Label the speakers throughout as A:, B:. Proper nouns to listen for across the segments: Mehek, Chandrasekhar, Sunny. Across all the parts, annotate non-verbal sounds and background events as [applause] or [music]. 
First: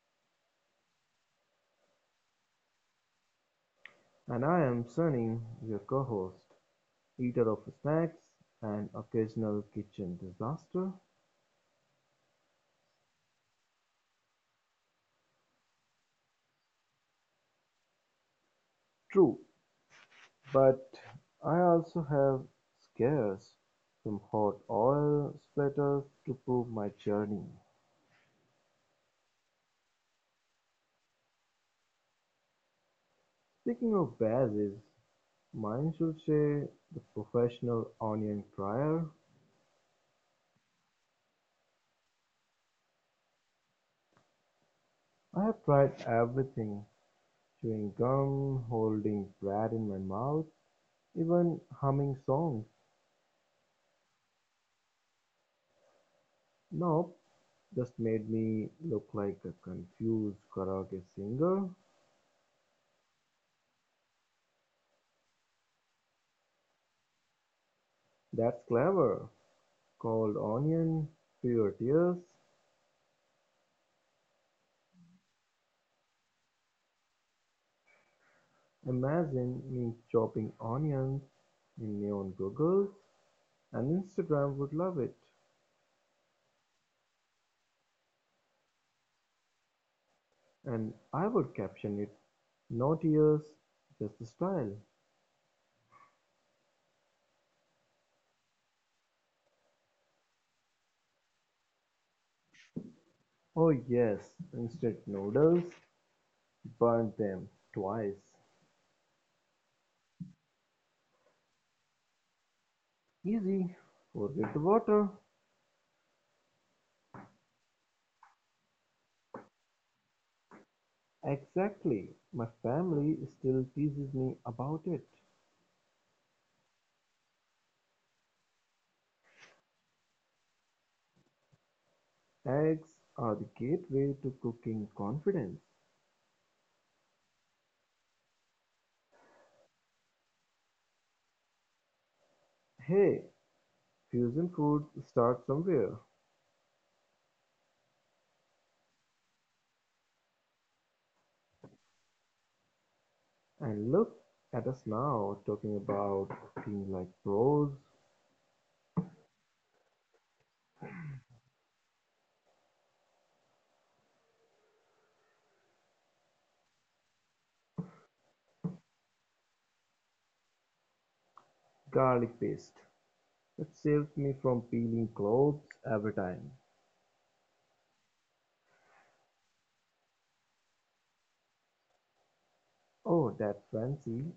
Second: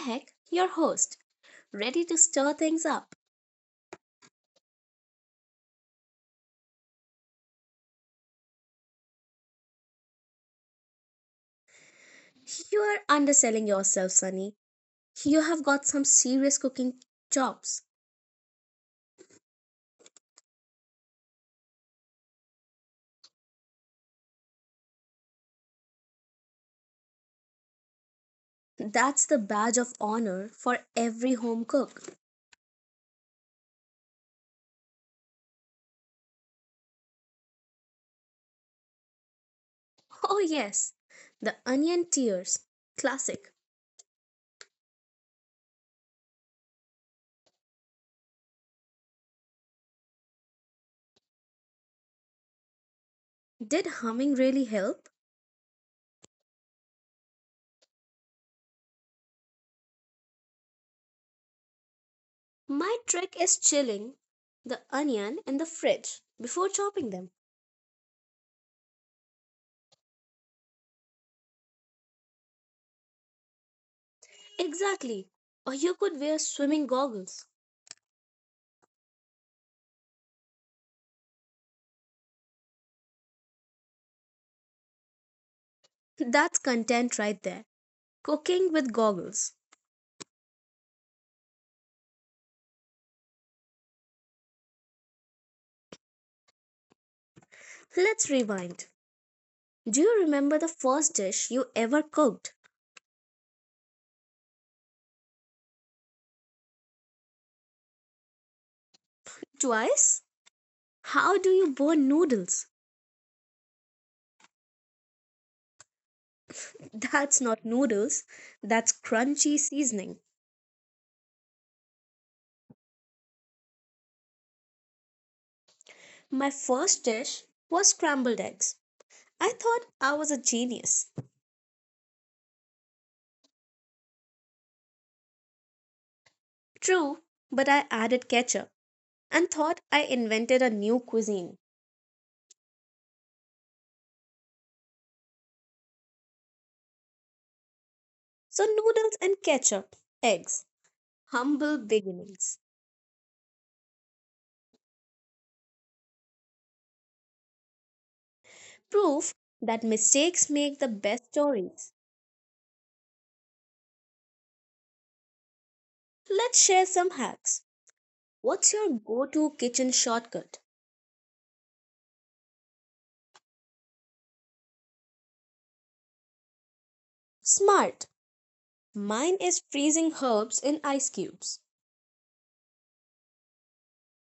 A: Mehek, your host, ready to stir things up.
B: And I am Sunny, your co-host, eater of snacks and occasional kitchen disaster.
A: You are underselling yourself, Sunny. You have got some serious cooking chops.
B: True, but I also have scares, some hot oil splatters to prove my journey.
A: That's the badge of honor for every home cook.
B: Speaking of bases, mine should say the professional onion dryer.
A: Oh, yes, the onion tears. Classic.
B: I have tried everything, chewing gum, holding bread in my mouth, even humming songs.
A: Did humming really help?
B: Nope, just made me look like a confused karaoke singer.
A: My trick is chilling the onion in the fridge before chopping them.
B: That's clever. Cold onion, fewer tears.
A: Exactly. Or you could wear swimming goggles.
B: Imagine me chopping onions in neon goggles, and Instagram would love it.
A: That's content right there. Cooking with goggles.
B: And I would caption it no tears, just the style.
A: Let's rewind. Do you remember the first dish you ever cooked?
B: Oh, yes, instant noodles, burn them twice.
A: Twice? How do you burn noodles?
B: Easy, forget the water.
A: [laughs] That's not noodles, that's crunchy seasoning.
B: Exactly, my family still teases me about it.
A: My first dish was scrambled eggs. I thought I was a genius.
B: Eggs are the gateway to cooking confidence.
A: True, but I added ketchup and thought I invented a new cuisine.
B: Hey, fusion food starts somewhere.
A: So, noodles and ketchup, eggs, humble beginnings.
B: And look at us now talking about things like pros,
A: Proof that mistakes make the best stories. Let's share some hacks. What's your go to kitchen shortcut?
B: garlic paste. It saves me from peeling clothes every time.
A: Smart. Mine is freezing herbs in ice cubes.
B: Oh, that's fancy.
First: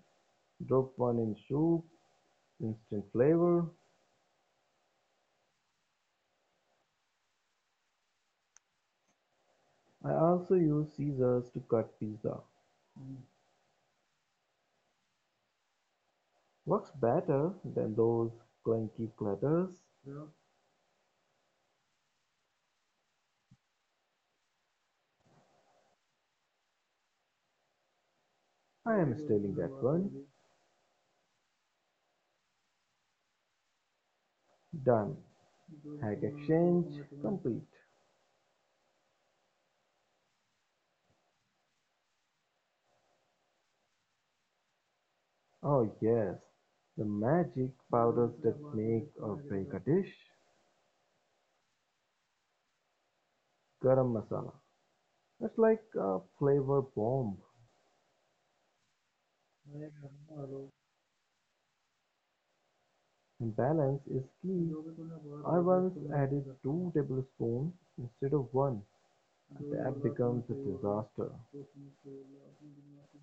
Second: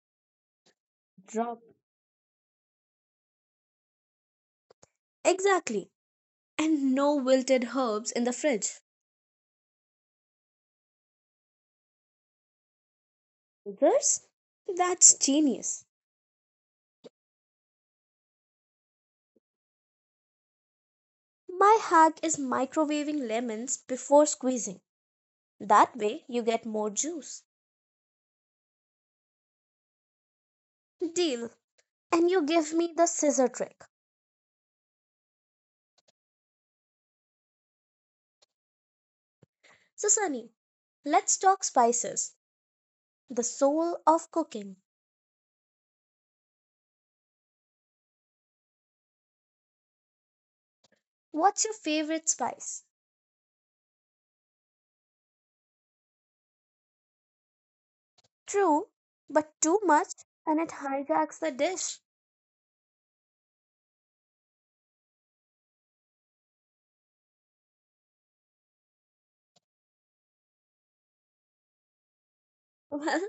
B: Drop one in
A: Drop.
B: soup, instant flavor.
A: Exactly. And no wilted herbs in the fridge.
B: I also use scissors to cut pizza.
A: Others? That's genius.
B: Works better than those clunky platters.
A: My hack is microwaving lemons before squeezing. That way you get more juice.
B: I am stealing that one.
A: Deal. And you give me the scissor trick.
B: Done. Hack exchange complete.
A: So, Sunny, let's talk spices. The soul of cooking.
B: Oh yes, the magic powders that make or break a dish.
A: What's your favorite spice?
B: Garam masala. It's like a flavor bomb.
A: True, but too much and it hijacks the dish.
B: And balance is key. I once added 2 tablespoons instead of one. That becomes a disaster.
A: [laughs] Well,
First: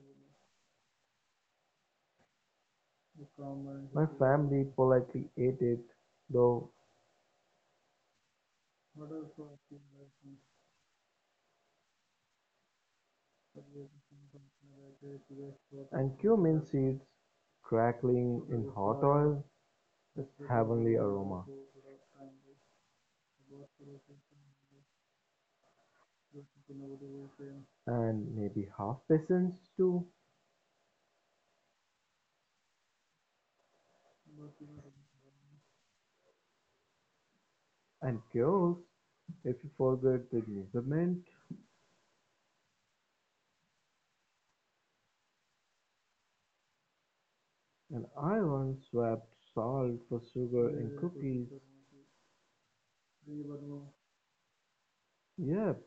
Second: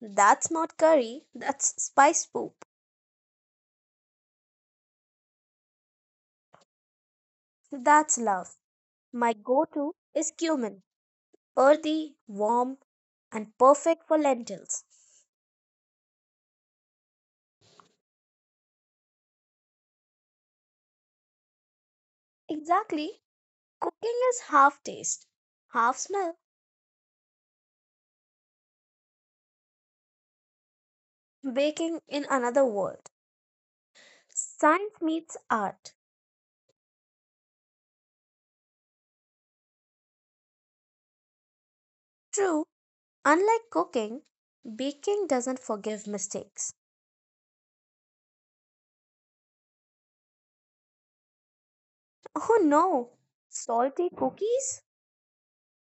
A: that's not curry, that's spice poop.
B: My family politely ate it, though,
A: That's love. My go to is cumin, earthy, warm, and perfect for lentils.
B: and cumin seeds crackling in hot oil heavenly aroma.
A: Exactly. Cooking is half taste, half smell,
B: And maybe half peasants too,
A: baking in another world. Science meets art.
B: and girls, if you forget the measurement.
A: True, unlike cooking, baking doesn't forgive mistakes.
B: And I once swapped salt for sugar in cookies.
A: Oh no! Salty cookies,
B: Yep,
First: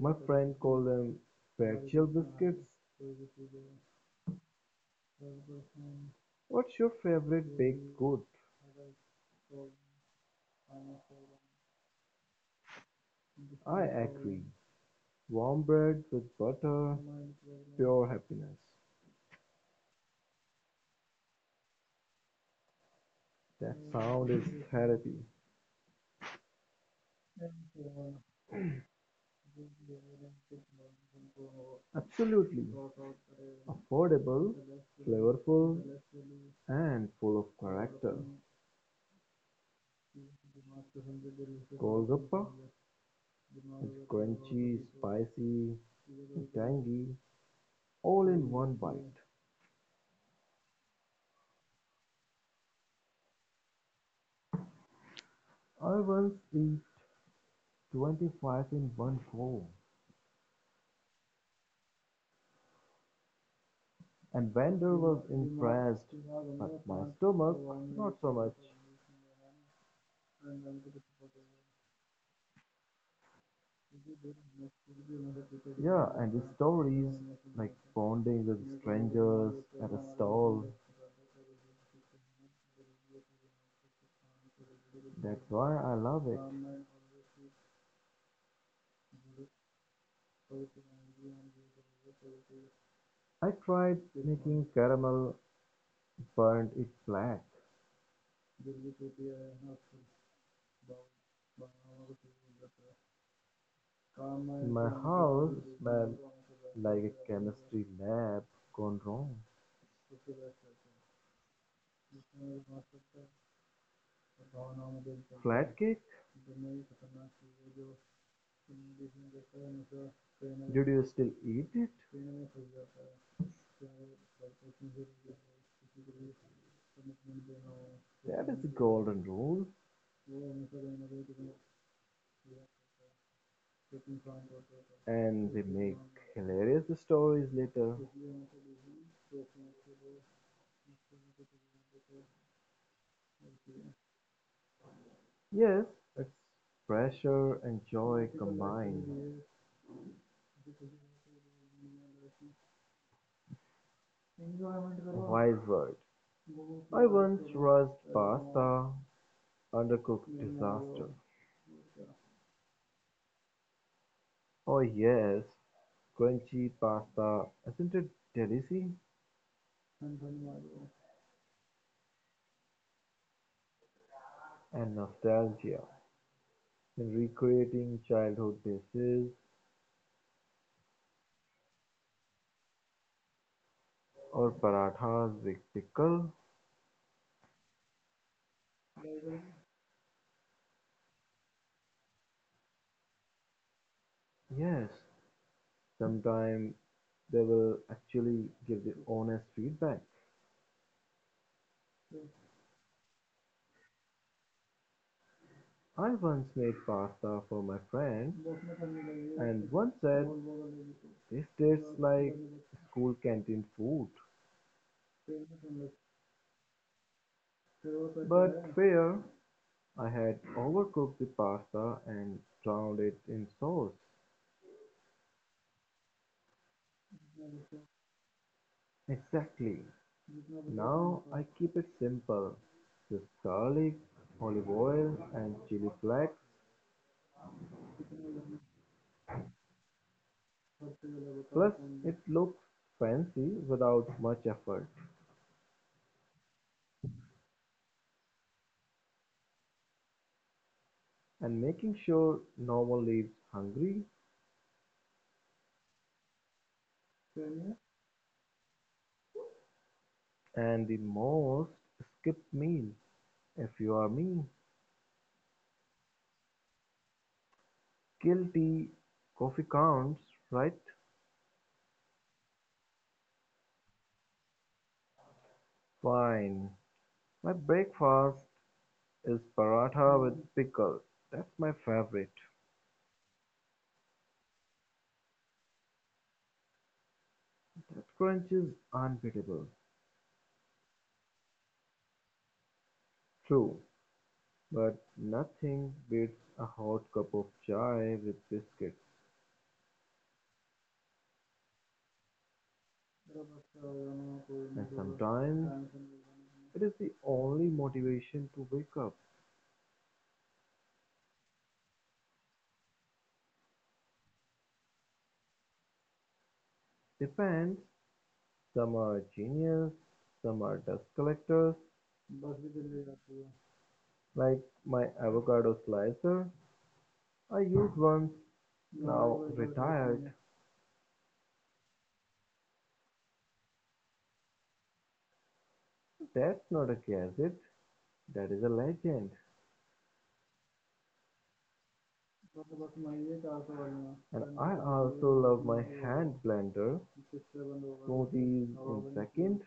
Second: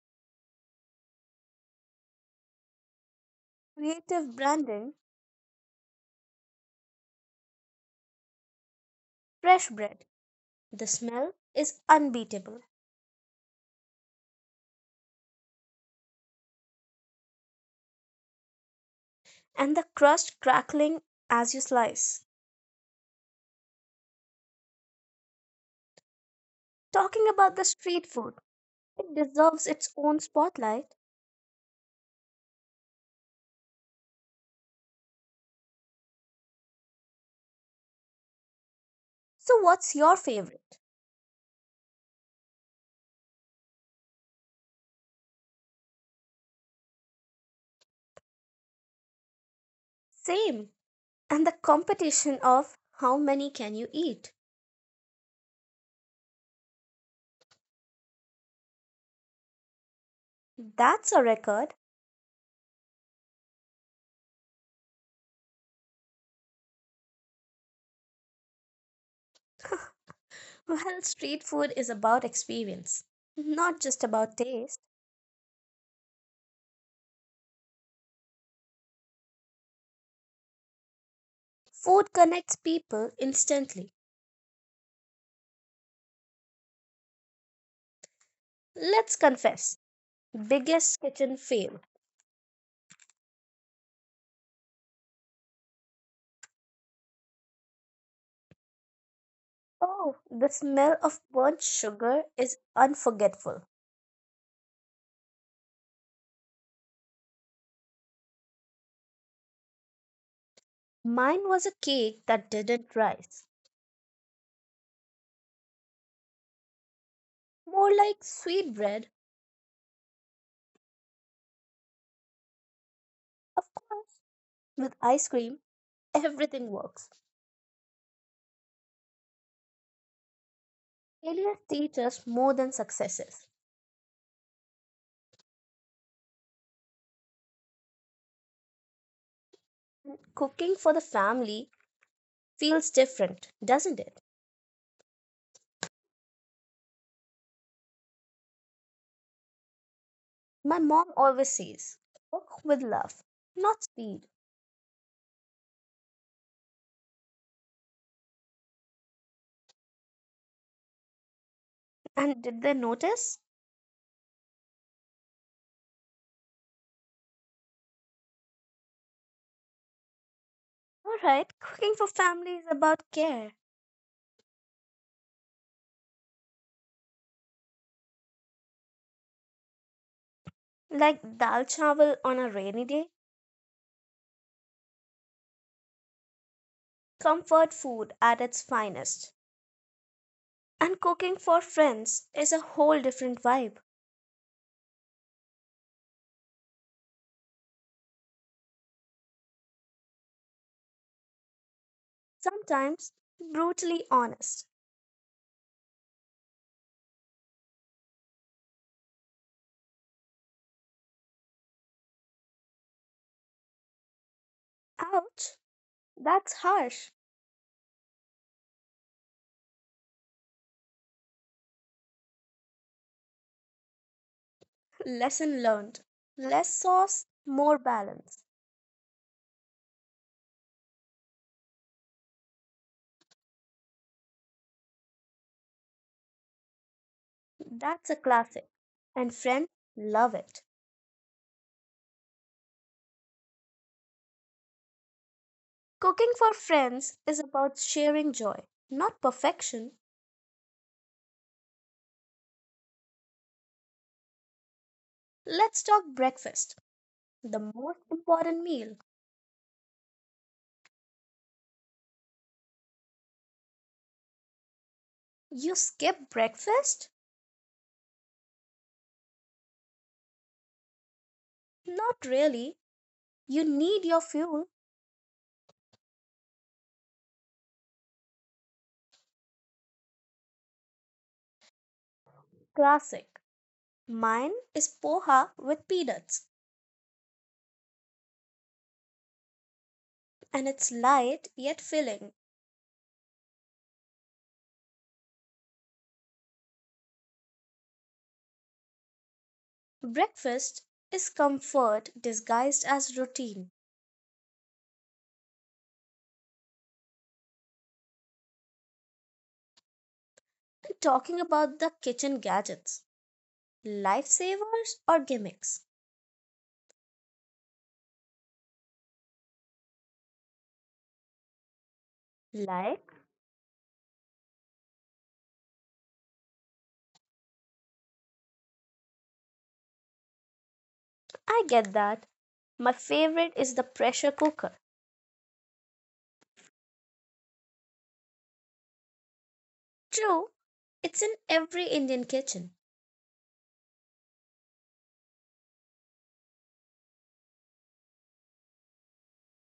B: my friend called them virtual biscuits.
A: creative branding,
B: What's your favorite baked good?
A: fresh bread. The smell is unbeatable,
B: I agree. Warm bread with butter, pure happiness.
A: and the crust crackling as you slice.
B: That sound is therapy.
A: Talking about the street food, it deserves its own spotlight.
B: Absolutely. Affordable, flavorful, and full of character.
A: So, what's your favorite?
B: Golgappa is crunchy, spicy, and tangy, all in one bite.
A: Same. And the competition of how many can you eat?
B: I once ate 25 in one go,
A: That's a record.
B: and vendor was impressed, but my stomach, not so much.
A: Well, street food is about experience, not just about taste.
B: Yeah, and the stories like bonding with strangers at a stall.
A: Food connects people instantly.
B: That's why I love it.
A: Let's confess. Biggest kitchen fail.
B: I tried making caramel, burnt it black.
A: Oh, the smell of burnt sugar is unforgettable.
B: My house smelled like a chemistry lab gone wrong.
A: Mine was a cake that didn't rise.
B: Flat cake?
A: More like sweet bread.
B: Did you still eat it?
A: Of course, with ice cream, everything works.
B: That is the golden rule,
A: Failures teach us more than successes.
B: and they make hilarious stories later.
A: Cooking for the family feels different, doesn't it?
B: Yes, it's pressure and joy combined.
A: My mom always says, cook with love, not speed.
B: Wise word. I once rushed pasta, undercooked disaster.
A: And did they notice?
B: Oh yes, crunchy pasta, isn't it delicious?
A: Alright, cooking for family is about care.
B: And nostalgia. Recreating childhood dishes
A: Like dal chawal on a rainy day.
B: or parathas with pickle?
A: Comfort food at its finest. And cooking for friends is a whole different vibe,
B: Yes, sometimes they will actually give the honest feedback.
A: sometimes brutally honest.
B: I once made pasta for my friend and one said, this tastes like school canteen food.
A: Ouch, that's harsh.
B: But fair, I had overcooked the pasta and drowned it in sauce.
A: [laughs] Lesson learned. Less sauce, more balance.
B: Exactly. Now I keep it simple. Just garlic, olive oil and chili flakes.
A: That's a classic, and friends love it.
B: Plus it looks fancy without much effort.
A: Cooking for friends is about sharing joy, not perfection.
B: And making sure no one leaves hungry
A: Let's talk breakfast, the most important meal.
B: and the most skip meal if you are me.
A: You skip breakfast?
B: Guilty coffee counts, right?
A: Not really. You need your fuel.
B: Fine. My breakfast is paratha with pickle. That's my favorite.
A: Classic. Mine is poha with peanuts,
B: That crunch is unbeatable.
A: and it's light yet filling.
B: True, but nothing beats a hot cup of chai with biscuits,
A: Breakfast is comfort disguised as routine.
B: and sometimes it is the only motivation to wake up.
A: We're talking about the kitchen gadgets, lifesavers or gimmicks.
B: Depends. Some are genius, some are dust collectors,
A: Like,
B: like my avocado slicer. I used once, now retired.
A: I get that. My favorite is the pressure cooker.
B: That's not a gadget, that is a legend.
A: True, it's in every Indian kitchen.
B: And I also love my hand blender, smoothies in second.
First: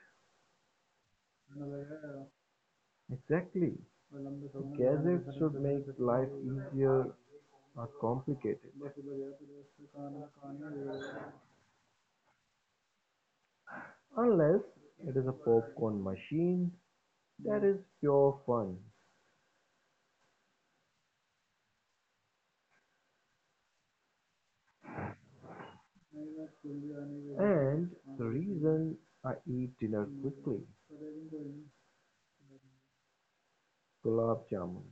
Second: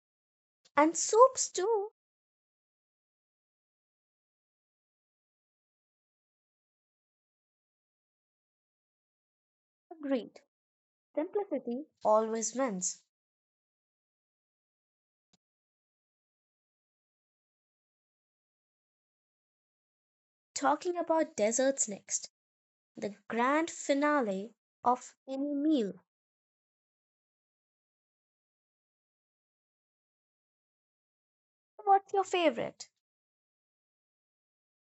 A: And soups too.
B: Exactly. Gadgets should make life easier, not complicated.
A: Agreed. Simplicity always wins.
B: Unless it is a popcorn machine that is pure fun.
A: Talking about desserts next. The grand finale of any meal.
B: And the reason I eat dinner quickly
A: What's your favorite?
B: gulab jamun,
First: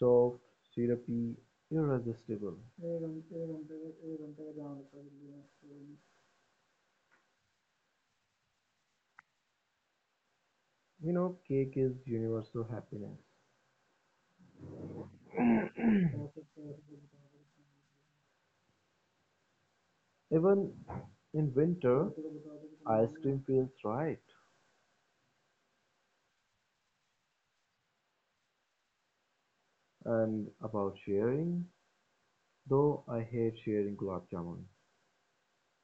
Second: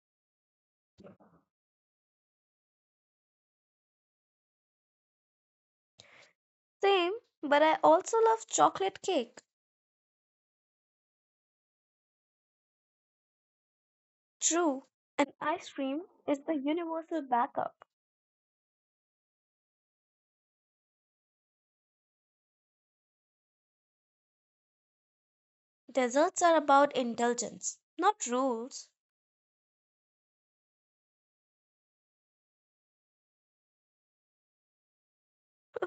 B: soft, syrupy, irresistible.
A: Same, but I also love chocolate cake.
B: You know, cake is universal happiness.
A: True, and ice cream is the universal backup.
B: Even in winter, ice cream feels right.
A: Desserts are about indulgence, not rules. [laughs]
B: And about sharing, though I hate sharing gulab jamun.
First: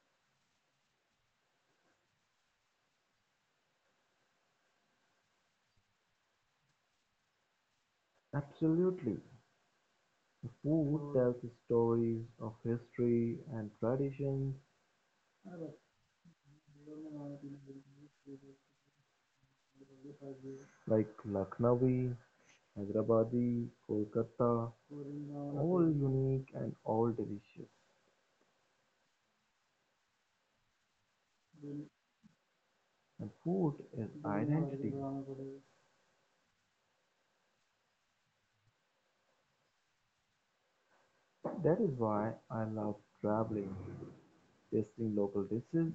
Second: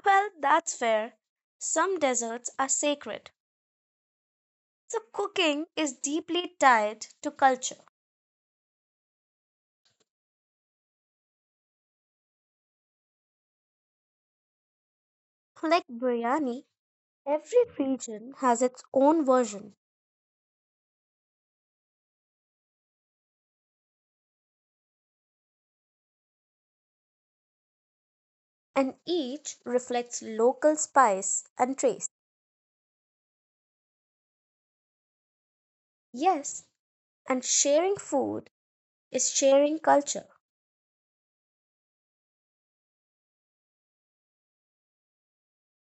A: Well, that's fair. Some desserts are sacred. So cooking is deeply tied to culture.
B: Absolutely. The food tells the stories of history and traditions
A: Like biryani, every region has its own version,
B: like Lucknowi, Hyderabadi, Kolkata, all unique and all delicious.
A: and each reflects local spice and taste.
B: And food is identity.
A: Yes, and sharing food is sharing culture.
B: That is why I love traveling, tasting local dishes.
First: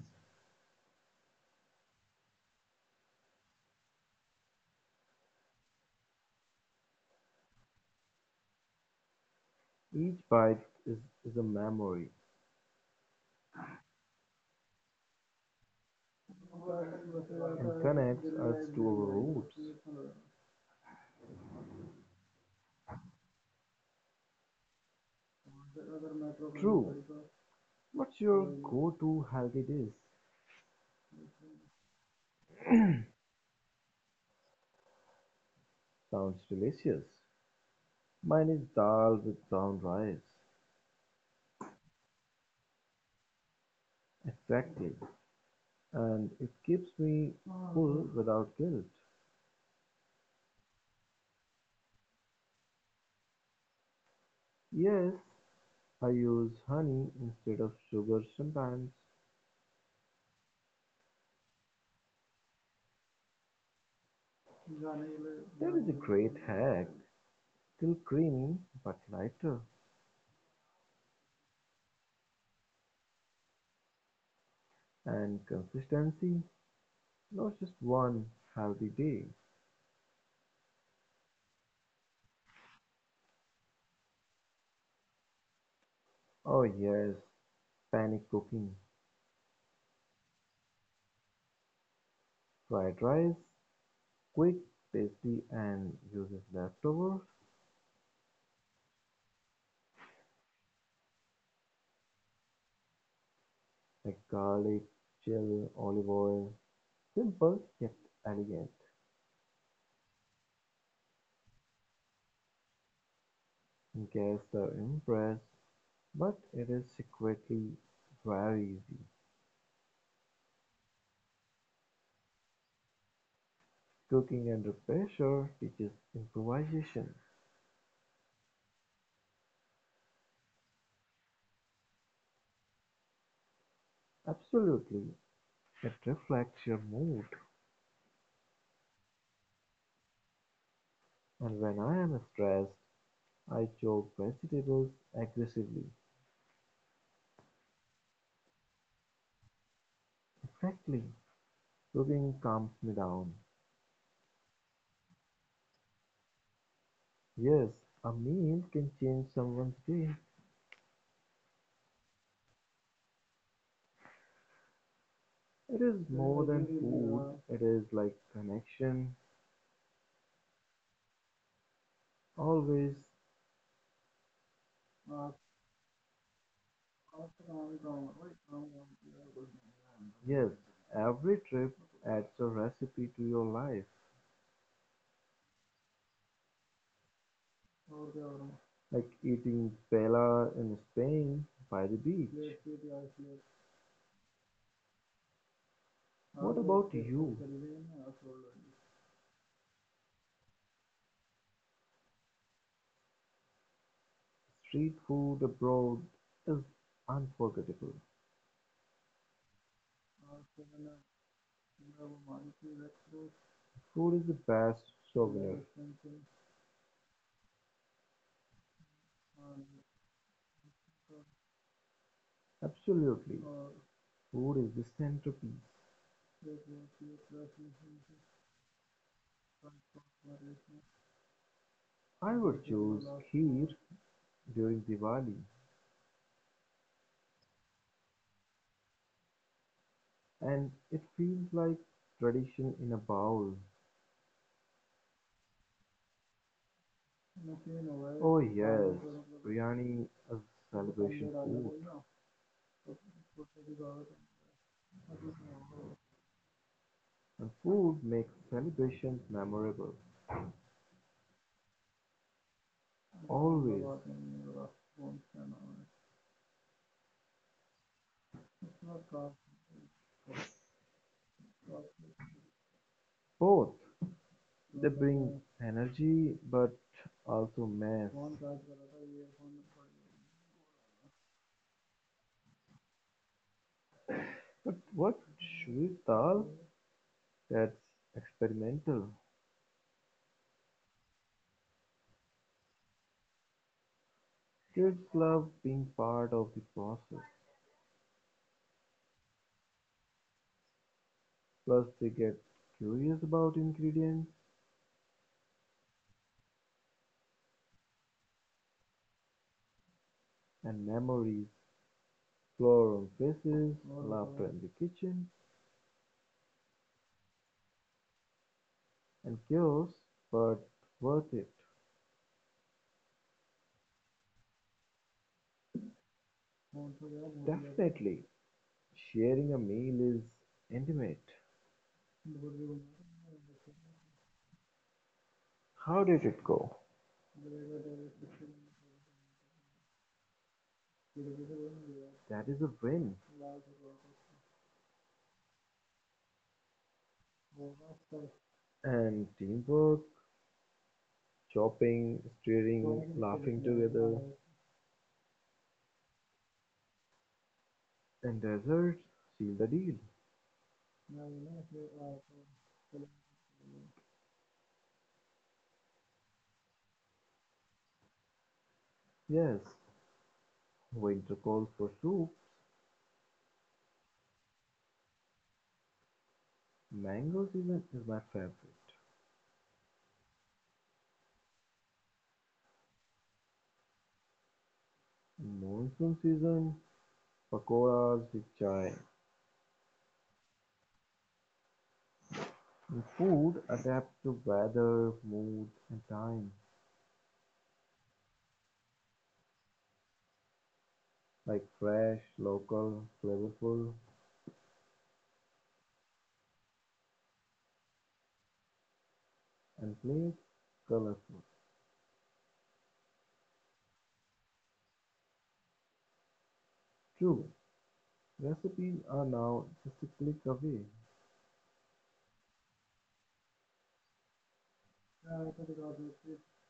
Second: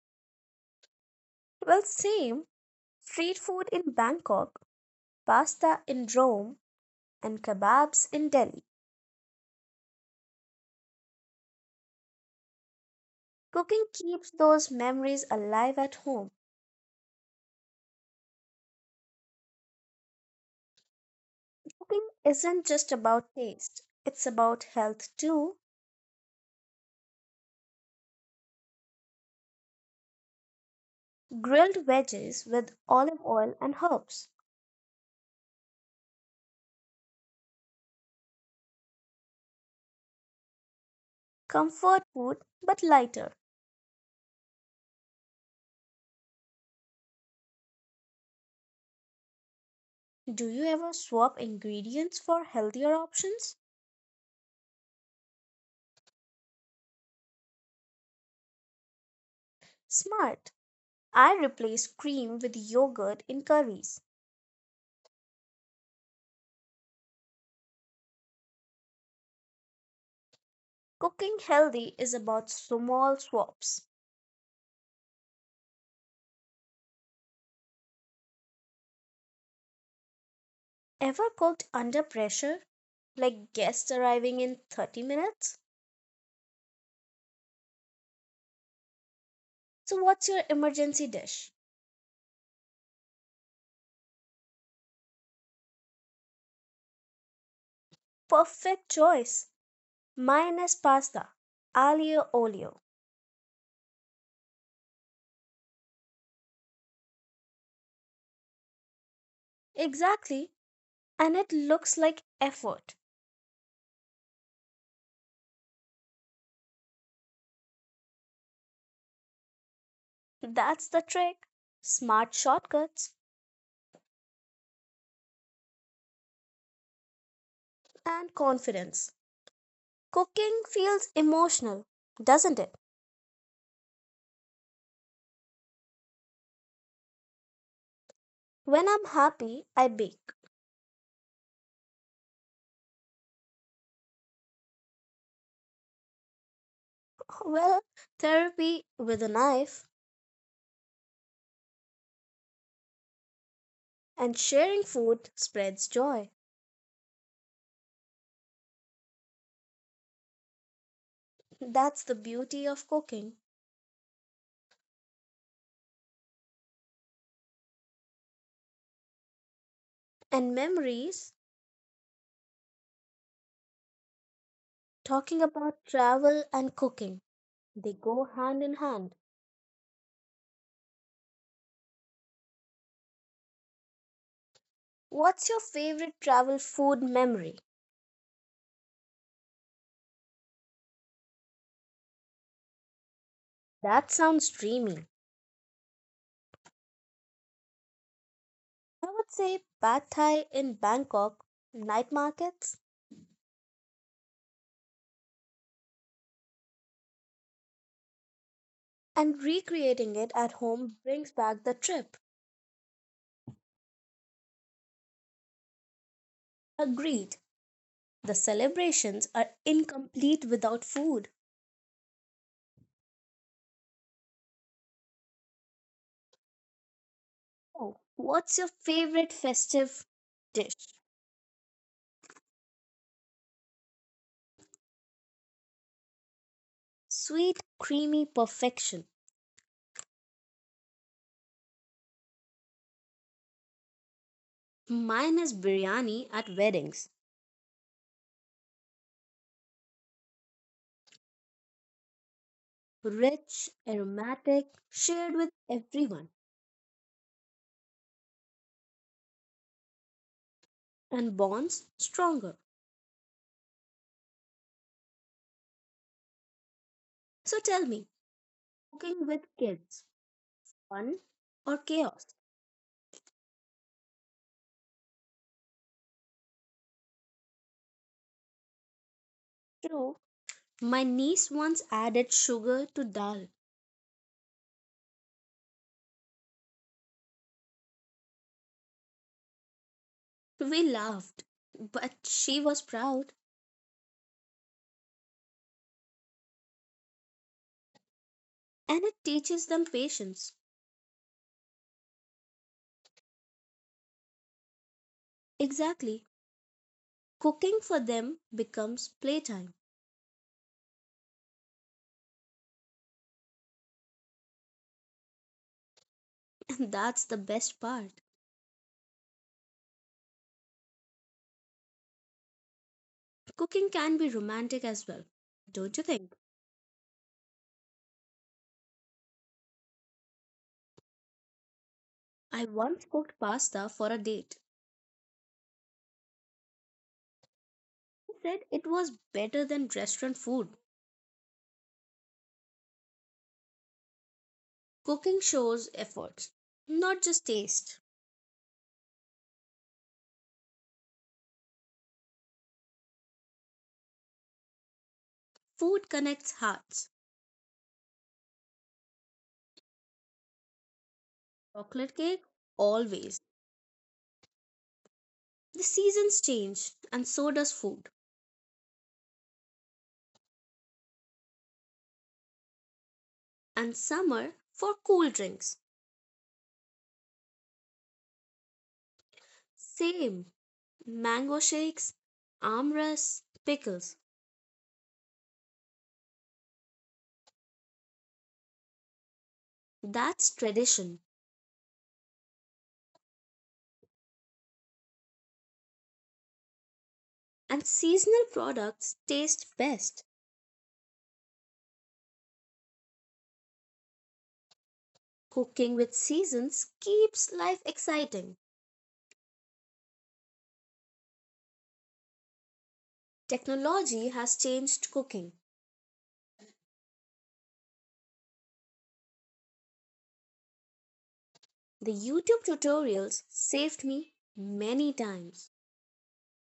A: Well, same, street food in Bangkok, pasta in Rome, and kebabs in Delhi.
B: Each bite is, is a memory
A: Cooking keeps those memories alive at home.
B: and connects us to our roots.
A: Cooking isn't just about taste, it's about health too.
B: True. What's your go to healthy dish?
A: Grilled veggies with olive oil and herbs.
B: Sounds delicious. Mine is dal with brown rice.
A: Comfort food, but lighter.
B: Exactly. And it keeps me full without guilt.
A: Do you ever swap ingredients for healthier options?
B: Yes, I use honey instead of sugar sometimes.
A: Smart. I replace cream with yogurt in curries.
B: There is a great hack, still creamy but lighter.
A: Cooking healthy is about small swaps.
B: And consistency, not just one healthy day.
A: Ever cooked under pressure, like guests arriving in 30 minutes?
B: Oh yes, panic cooking.
A: So, what's your emergency dish?
B: Fried rice, quick, tasty and uses leftovers
A: Perfect choice. Mine is pasta, aglio olio.
B: like garlic, chill, olive oil. Simple yet elegant.
A: Exactly. And it looks like effort.
B: Guests are impressed, but it is secretly very easy.
A: That's the trick. Smart shortcuts
B: Cooking under pressure teaches improvisation.
A: and confidence. Cooking feels emotional, doesn't it?
B: Absolutely, it reflects your mood.
A: When I'm happy, I bake.
B: And when I am stressed, I choke vegetables aggressively.
A: Well, therapy with a knife.
B: Exactly, cooking calms me down.
A: And sharing food spreads joy.
B: Yes, a meal can change someone's day.
A: That's the beauty of cooking.
B: It is more than food, it is like connection.
A: And memories,
B: Always,
A: talking about travel and cooking, they go hand in hand.
B: yes, every trip adds a recipe to your life,
A: What's your favorite travel food memory?
B: like eating paella in Spain by the beach.
A: That sounds dreamy.
B: What about you?
A: I would say pad thai in Bangkok, night markets,
B: Street food abroad is unforgettable.
A: and recreating it at home brings back the trip.
B: Food is the best souvenir.
A: Agreed. The celebrations are incomplete without food.
B: Absolutely. Food is the centerpiece.
A: Oh, what's your favorite festive dish?
B: I would choose kheer during Diwali,
A: Sweet, creamy perfection.
B: and it feels like tradition in a bowl.
A: Mine is biryani at weddings.
B: Oh, yes, biryani is celebration food,
A: Rich, aromatic, shared with everyone,
B: and food makes celebrations memorable.
A: and bonds stronger.
B: Always.
A: So tell me, cooking with kids, fun or chaos?
B: Both. They bring energy but also mess.
A: True, my niece once added sugar to dal.
B: But what Shrital, that's experimental.
A: We laughed, but she was proud,
B: Kids love being part of the process.
A: and it teaches them patience.
B: Plus they get curious about ingredients
A: Exactly, cooking for them becomes playtime,
B: and memories, floral faces, laughter in the kitchen,
A: [laughs] and that's the best part.
B: and chaos, but worth it.
A: Cooking can be romantic as well, don't you think?
B: Definitely, sharing a meal is intimate.
A: I once cooked pasta for a date.
B: How did it go?
A: He said it was better than restaurant food.
B: That is a win.
A: Cooking shows effort, not just taste.
B: And teamwork, chopping, stirring, laughing together.
A: Food connects hearts.
B: And desserts seal the deal.
A: Chocolate cake, always. The seasons change, and so does food.
B: Yes, winter calls for soup.
A: And summer for cool drinks.
B: Mango season is my favorite.
A: Same. Mango shakes, armrests, pickles.
B: Monsoon season, pakoras with chai.
A: That's tradition.
B: And food adapts to weather, mood, and time.
A: And seasonal products taste best.
B: Like fresh, local, flavorful,
A: Cooking with Seasons keeps life exciting.
B: and plates colorful.
A: Technology has changed cooking.
B: True, recipes are now just a click away.
A: The YouTube tutorials saved me many times.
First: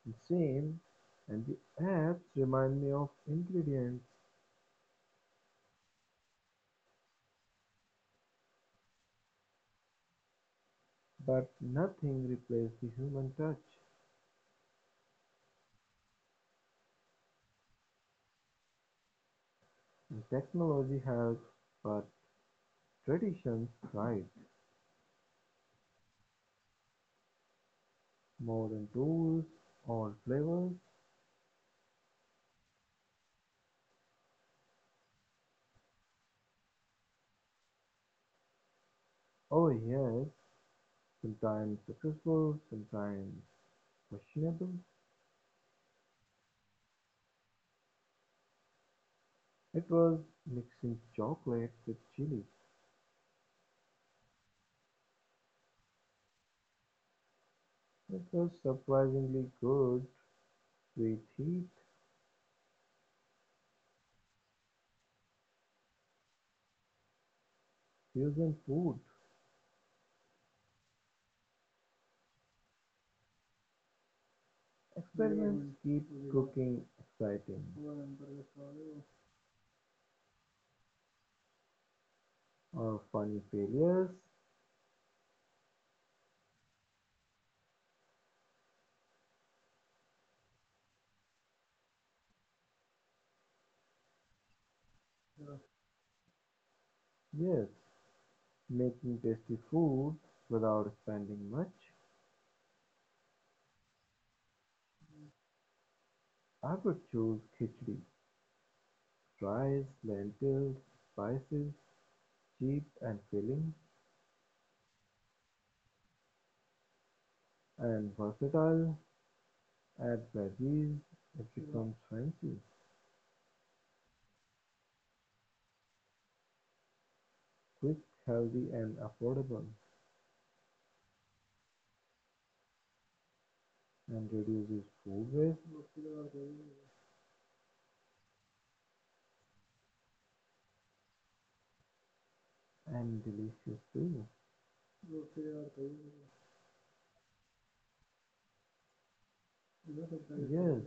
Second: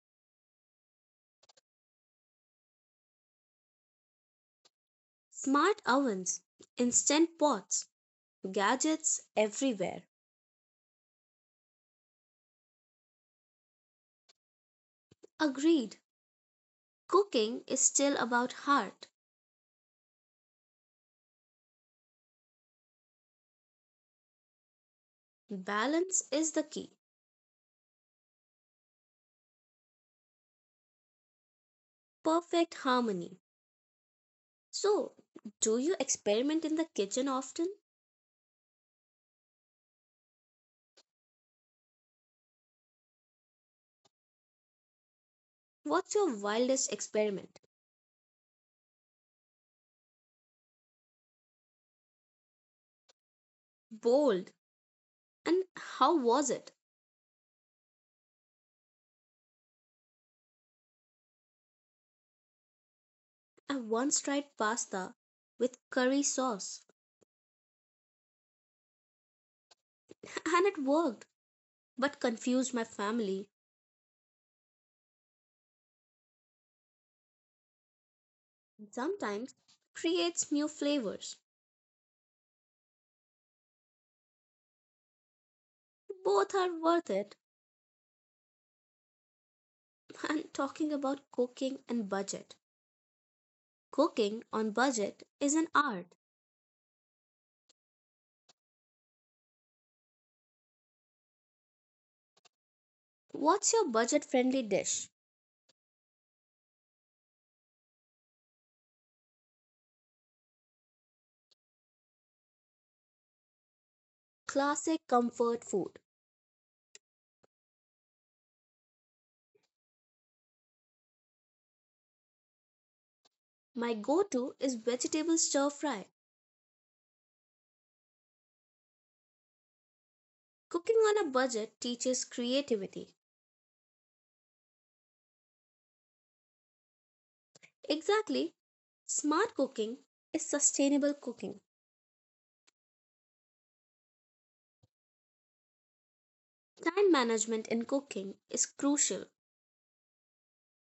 B: The same, and the apps remind me of ingredients,
A: Smart ovens, instant pots, gadgets everywhere.
B: but nothing replaces the human touch.
A: Agreed. Cooking is still about heart.
B: Technology helps, but traditions thrive.
A: Balance is the key.
B: More than tools, or flavors.
A: Perfect harmony. So, do you experiment in the kitchen often?
B: Oh yes, sometimes successful, sometimes questionable.
A: What's your wildest experiment?
B: It was mixing chocolate with chili.
A: Bold. And how was it?
B: It was surprisingly good with heat
A: I once tried pasta with curry sauce.
B: fusion food.
A: [laughs] And it worked, but confused my family,
B: Experiments keep cooking exciting.
A: and sometimes creates new flavors.
B: Or funny failures.
A: Both are worth it. [laughs] And talking about cooking and budget, cooking on budget is an art.
B: Yes, making tasty food without spending much.
A: What's your budget friendly dish?
B: I would choose khichdi, rice, lentils, spices, cheap and filling
A: Classic comfort food.
B: and versatile, add veggies, it becomes fancy,
A: My go to is vegetable stir fry.
B: quick, healthy and affordable
A: Cooking on a budget teaches creativity.
B: and reduces food waste
A: Exactly, smart cooking is sustainable cooking.
B: and delicious too.
A: Time management in cooking is crucial,
B: Yes,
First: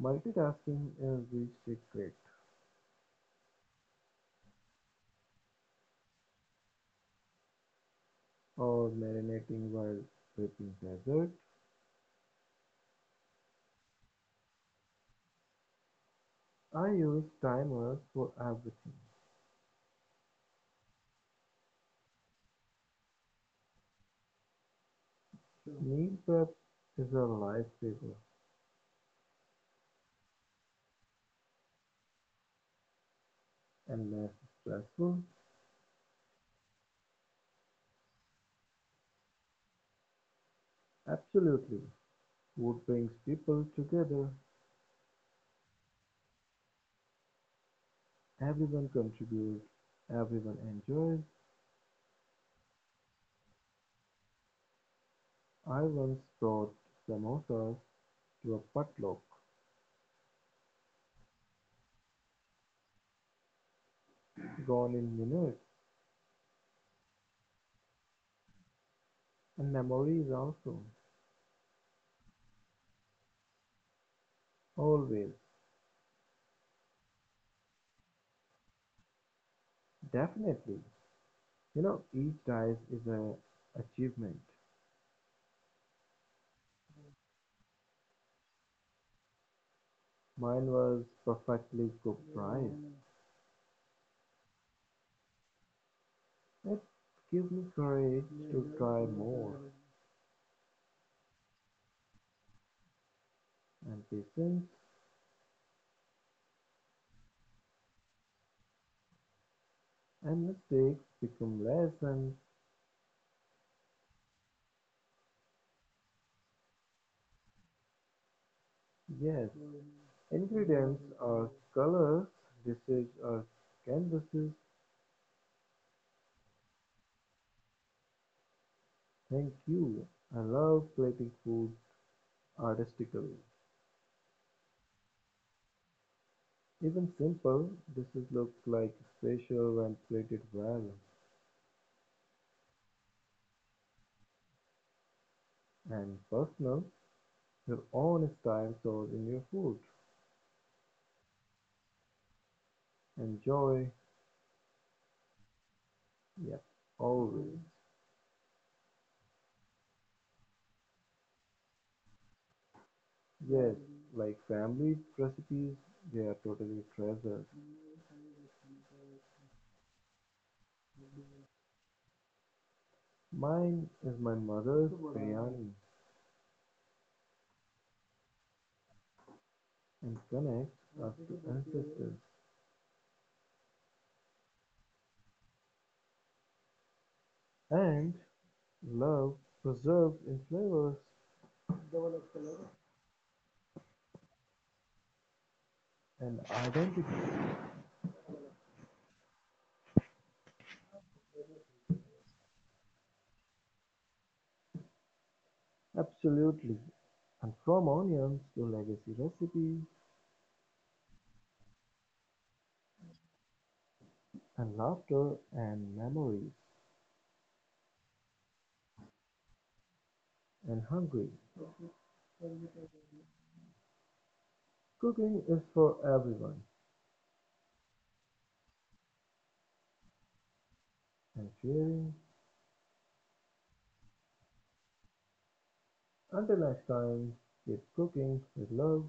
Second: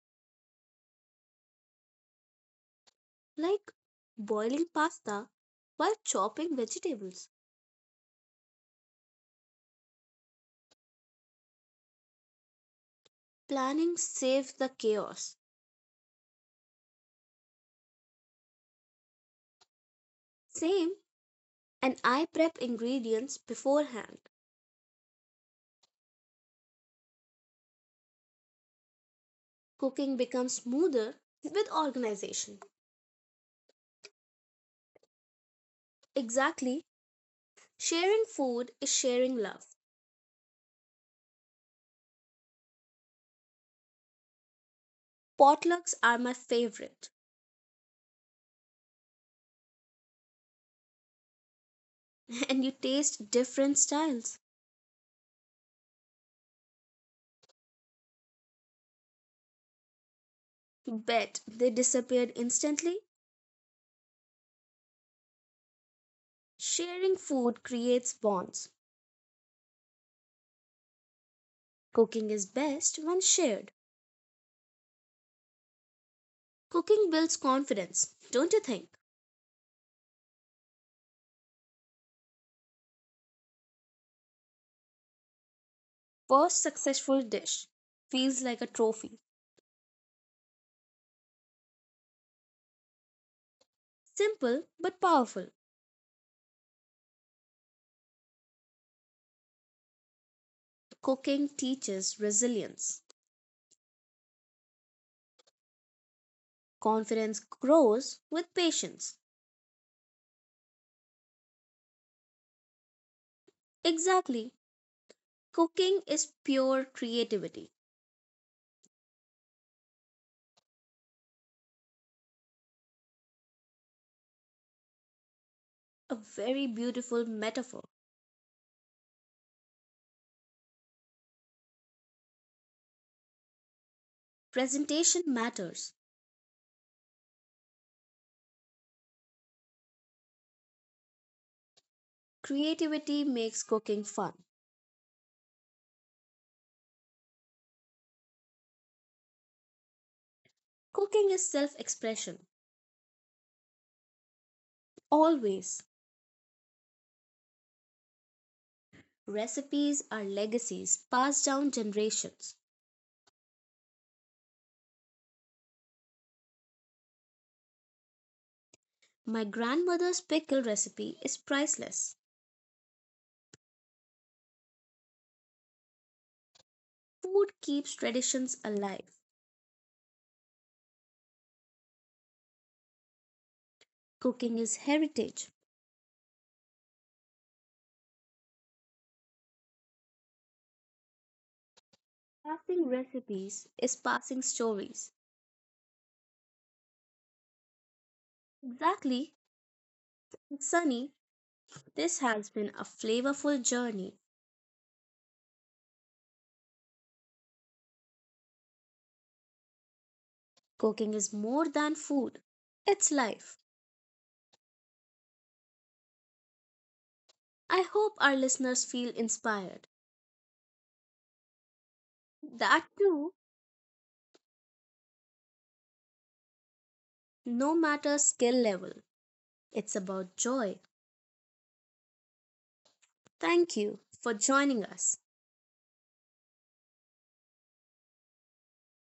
B: multitasking is the secret
A: like boiling pasta while chopping vegetables.
B: or marinating while prepping dessert.
A: Planning saves the chaos.
B: I use timers for everything.
A: Same, and I prep ingredients beforehand.
B: Meal prep is a lifesaver.
A: Cooking becomes smoother with organization.
B: And less stressful?
A: Exactly, sharing food is sharing love.
B: Absolutely. Food brings people together.
A: Potlucks are my favorite,
B: Everyone contributes, everyone enjoys.
A: [laughs] and you taste different styles.
B: I once brought samosas to a potluck,
A: Bet they disappeared instantly.
B: gone in minutes,
A: Sharing food creates bonds.
B: and memories also.
A: Cooking is best when shared.
B: Always.
A: Cooking builds confidence, don't you think?
B: Definitely. You know, each dice is an achievement.
A: First successful dish feels like a trophy.
B: Mine was perfectly cooked rice.
A: Simple but powerful.
B: It gives me courage to try more,
A: Cooking teaches resilience.
B: and patience
A: Confidence grows with patience.
B: and mistakes become lessons.
A: Exactly. Cooking is pure creativity.
B: Yes, ingredients are colors, dishes are canvases.
A: A very beautiful metaphor.
B: Thank you. I love plating food artistically.
A: Presentation matters.
B: Even simple dishes look like special when plated well
A: Creativity makes cooking fun.
B: and personal. Your own style shows in your food.
A: Cooking is self expression.
B: Enjoy,
A: Always.
B: yeah, always.
A: Recipes are legacies passed down generations.
B: Yes, like family recipes, they are totally treasures.
A: My grandmother's pickle recipe is priceless.
B: Mine is my mother's biryani
A: Food keeps traditions alive.
B: and connects us to ancestors.
A: Cooking is heritage.
B: And love preserved in flavors
A: Passing recipes is passing stories.
B: and identity.
A: Exactly. Sunny, this has been a flavorful journey.
B: Absolutely. And from onions to legacy recipes
A: Cooking is more than food, it's life.
B: and laughter and memories
A: I hope our listeners feel inspired.
B: and hungry.
A: That too,
B: Cooking is for everyone
A: no matter skill level, it's about joy.
B: and sharing.
A: Thank you for joining us.
B: Until next time, keep cooking with love.